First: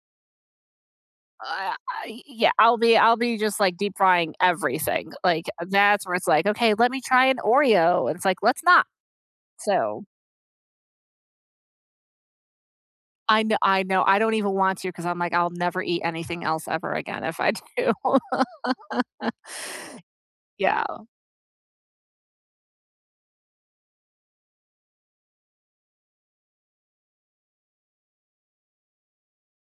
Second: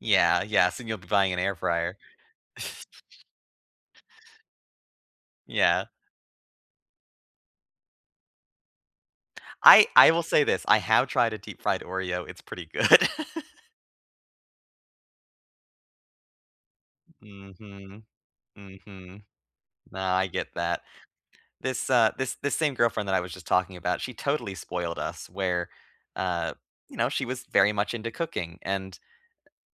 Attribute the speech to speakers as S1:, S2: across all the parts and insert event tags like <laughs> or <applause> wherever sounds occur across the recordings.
S1: Yeah, yes, and you'll be buying an air
S2: I
S1: fryer.
S2: I Yeah, I I'll be I'll
S1: <chuckles>
S2: be just like deep-frying everything, like,
S1: Yeah.
S2: that's where it's, like, "Okay, let me try an Oreo," it's, like, "Let's not."
S1: I
S2: So
S1: I will say this, I have tried a deep-fried Oreo, it's pretty good.
S2: I kn I know, I don't even want to 'cause I'm, like, I'll never eat anything else ever again if I do.
S1: Mhm. Mhm.
S2: <laughs>
S1: No, I get that.
S2: Yeah.
S1: This, uh this this same girlfriend that I was just talking about, she totally spoiled us where, uh, you know, she was very much into cooking and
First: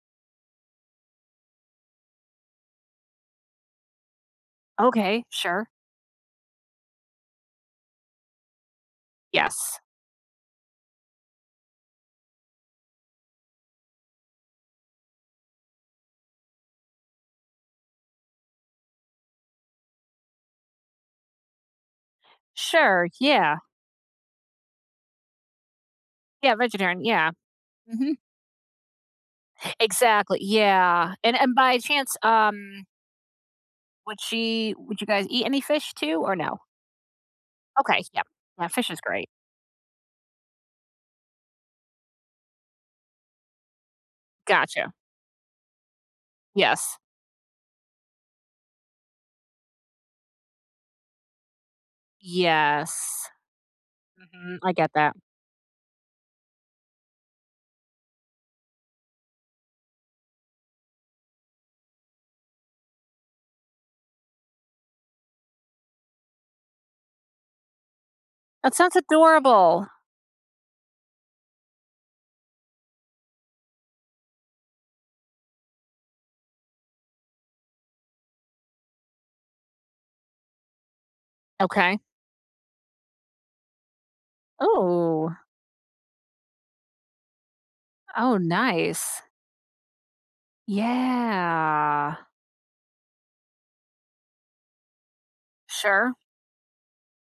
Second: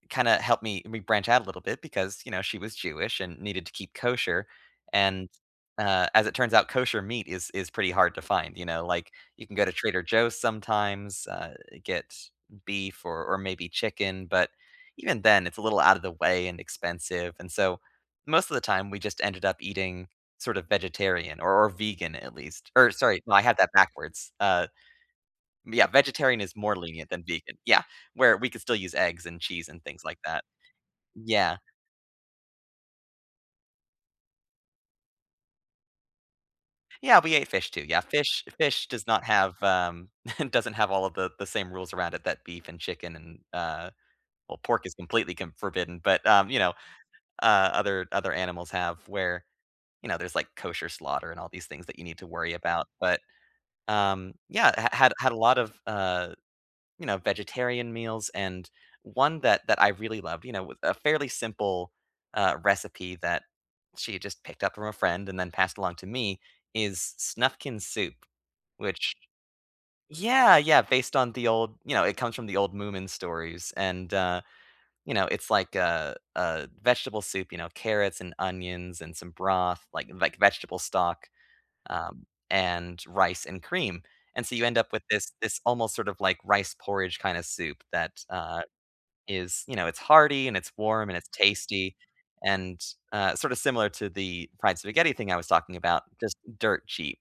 S1: kinda helped me me branch out a little bit because, you know, she was Jewish and needed to keep kosher.
S2: Okay,
S1: And,
S2: sure.
S1: uh, as it turns out, kosher meat is is pretty hard to find, you know, like, you can go to
S2: Yes.
S1: Trader Joe's sometimes, uh, get beef or or maybe chicken, but even then, it's a little outta the way and expensive and so most of the time, we just ended up eating sort of vegetarian or or vegan at least or
S2: Sure,
S1: sorry, no, I had
S2: yeah.
S1: that backwards, uh, m Yeah, vegetarian
S2: Yeah,
S1: is more
S2: vegetarian,
S1: lenient than
S2: yeah.
S1: vegan, yeah,
S2: Mhm.
S1: where we could still use eggs and cheese and things like
S2: Exactly,
S1: that.
S2: yeah, and and
S1: Yeah.
S2: by chance, um would she would you guys eat any fish, too, or no?
S1: Yeah, we ate fish too, yeah,
S2: Okay, yep.
S1: fish
S2: Yeah,
S1: fish
S2: fish is
S1: does not
S2: great.
S1: have, um <chuckles> doesn't have all of the the same rules around it that beef and chicken and uh, well, pork
S2: Gotcha.
S1: is completely c forbidden, but, um, you know,
S2: Yes.
S1: uh, other other animals have where, you know, there's like kosher slaughter and all these things that you need to worry about. But,
S2: Yes.
S1: um,
S2: Mhm,
S1: yeah,
S2: I
S1: h
S2: get
S1: had
S2: that.
S1: had a lot of, uh, you know, vegetarian meals and one that that I really loved, you know, with a fairly simple, uh, recipe that she had just picked up from a friend and then passed along to me is Snufkin soup,
S2: That sounds
S1: which
S2: adorable.
S1: Yeah, yeah, based on the old you know, it comes from the old Moomin stories and, uh, you know, it's, like, a a vegetable soup, you know, carrots and onions and some broth, like like vegetable stock,
S2: Okay.
S1: um, and rice and cream. And so you end up with this
S2: Ooh!
S1: this almost sort of like rice porridge kinda soup that,
S2: Oh,
S1: uh,
S2: nice.
S1: is you know, it's hearty and it's warm and it's tasty
S2: Yeah.
S1: and, uh, sorta similar to the fried spaghetti thing I was talking about,
S2: Sure.
S1: just dirt cheap.